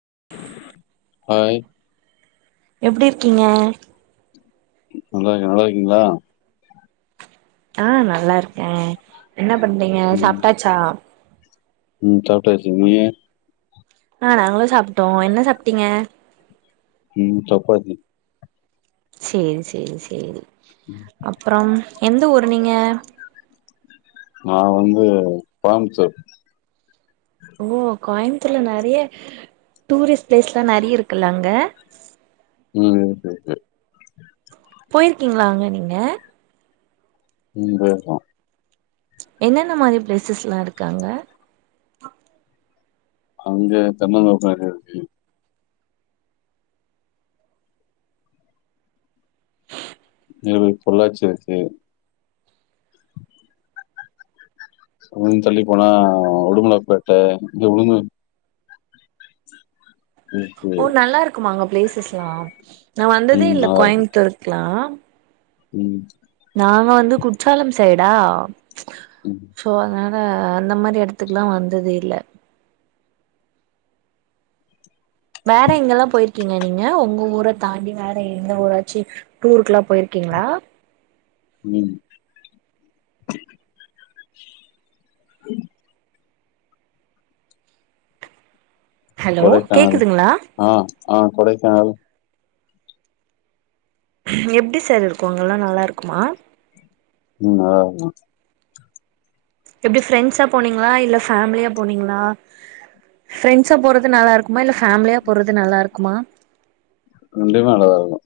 [inaudible] ஆஹ் குங்க நல்லா இருக்கேன் நல்லா இருக்கீங்களா ஆஹ் நல்லா இருக்கேன் என்ன பண்றீங்க சாப்டாச்சாச உம் சாப்டாச்சசி நீயே ஆஹ் நாங்களும் சாப்டோம் என்ன சாப்டீங்க உம் சப்பாத்தி செரி செரி செரி அப்புறம் எந்த ஊறு நீங்க நான் வந்து கோயம்தூர் ஓ கோயம் அந்தள நெறைய டூரிஸ்ட் பிளேஸ் லாம் நெறைய இருக்குள்ள அங்க உம் இருக்கு இருக்கு போய்யிருக்கீங்களா அங்க நீங்க உம் போயிருக்கோம் என்னென்ன மாரி பிளேசஸ்லா இருக்கு அங்க அங்க தென்ன மரத்தோடா இருக்கு நேரு பொள்ளாச்சி இருக்கு சம் தள்ளி போனா உடுமலப்பேட்ட இங்க உடுமல இருக்கு ஓ நல்லா இருக்குமா அங்க பிளேஸ் பேசுலாம் நான் வந்ததே இல்ல கோயம்புத்தூருக்குலாம் உம் நாங்க வந்து குற்றாலம் சைடா ம் சோ அதுனா ஆஹ் அந்த மாரி இடத்துக்குல்லாம் வந்ததே இல்ல வேற எங்கெல்லாம் போய்யிருக்கீங்க நீங்க உங்க ஊர தாண்டி வேற எந்த ஊராச்சி டூருக்குல்லா போயிருக்கீங்களா உம் ஹலோ கொடைக்கானல் கேக்குதுங்களா ஆ ஆ கொடைக்கானல் எப்படி சார் இருக்கும் அங்கல்லா நல்லா இருக்குமா உம் நல்லா இருக்கும் எப்படி ஃப்ரண்ட்ஸா போனீங்களா இல்ல ஃபேமிலியா போனீங்களா ஃப்ரண்ட்ஸா போறது நல்லா இருக்குமா இல்ல ஃபேமிலியா போறது நல்லாருக்குமா ரெண்டுமே நல்லாத இருக்கும்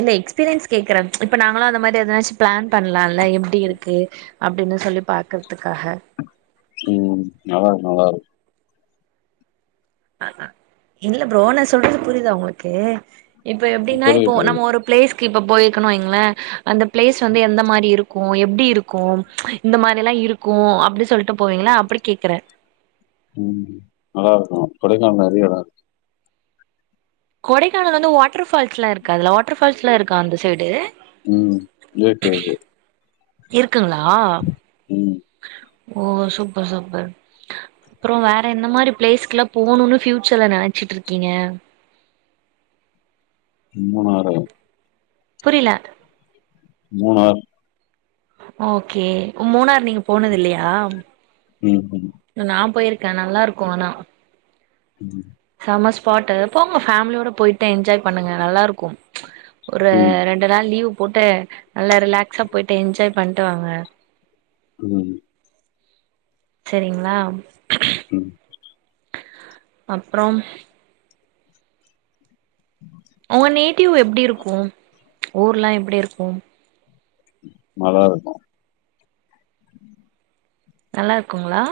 இல்ல எக்ஸ்பீரியன்ஸ் கேக்குறேன் இப்ப நாங்களும் அந்த மாரி எதனாச்சு பிளான் பண்ணலாம்ல எப்படி இருக்கு அப்படின்னு சொல்லி பாக்குறதுக்காக உம் நல்லாருக்கு நல்லாருக்கு இல்ல ப்ரோ நா சொல்றது புரியுதா உங்களுக்கு இப்போ இருக்கும் எப்பிடினா இப்போ புரியுது புரியுது நம்ம ஒரு பிளேஸ்கு இப்ப போய் கனு வைய்ங்கலேன் அந்த பிளேஸ் வந்து எந்த மாரி இருக் க்கும் எப்படி இருக்கும் இந்த மாரி எல்லாம் இருக்கும் அப்படி சொல்லிட்டு போவீங்கள அப்படி கேக்குறேன் உம் நல்லா இருக்கும் கொடைக்கானல நிறைய‌ இடம் இருக்கு கொடைக்கானல் வந்து வாட்டர் ஃபால்ஸ் எல்லாம் இருக்காதுல வாட்டர் ஃபால்ஸ் எல்லாம் இருக்கா அந்த சைடு உம் லேக் இருக்கு இருக்குங்களா ம் ஓ சூப்பர் சூப்பர் அப்புறோம் வேற எந்த மாரி பிளேஸ்கெல்லாம் போகணும்னு பியூச்சர்ல நினைச்சுட்டு இருக்கீங்க மூணாறு புரில மூணாறு ஓகே மூணாறு நீங்க போனது இல்லையா ம் ம் நான் போயிருக் க்க நல்லா இருக்கும் ஆனா உம் சம்ம ஸ்பாட்டு போங்கோ ஃபமிலியோட போயிட்டு என்ஜாய் பண்ணுங்க நல்லா இருக்கும் ஒரு ம் ரெண்டு நாள் லீவ் போட்டு நல்லா ரிலாக்ஸா போயிட்டு என்ஜாய் பண்ட்டு வாங்க உம் செரிங்களா உம் அப்புறம் அவொனி டியூ எப்டி இருக்கும் ஊர்லாம் எப்டி இருக்கும் நல்லா இருக்கும் நல்லா இருக்குங்களா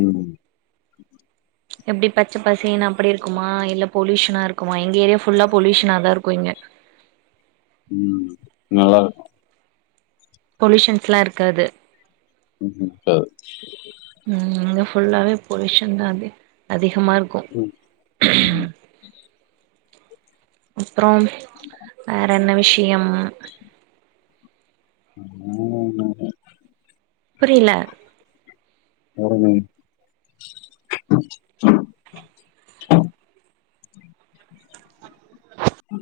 உம் எப்டி பச்ச பசேனு அப்டி இருக்குமா இல்ல பொலியூஷனா இருக்குமா எங்க ஏரியா ஃபுல்லா பொலியூஷனா தா இருக்கும் இங்க உம் நல்லா இருக்கும் பொலுயூஷன்ஸ்ல்லா இருக்காது உம் ம் இங்க ஃபுல்லாவே பொலுயூஷன் தான் அப்டி அதி கமா இருக்கோம் ம் அஹ அப்புறம் வேற என்ன விஷ யம் [inaudible] புரில ஒரு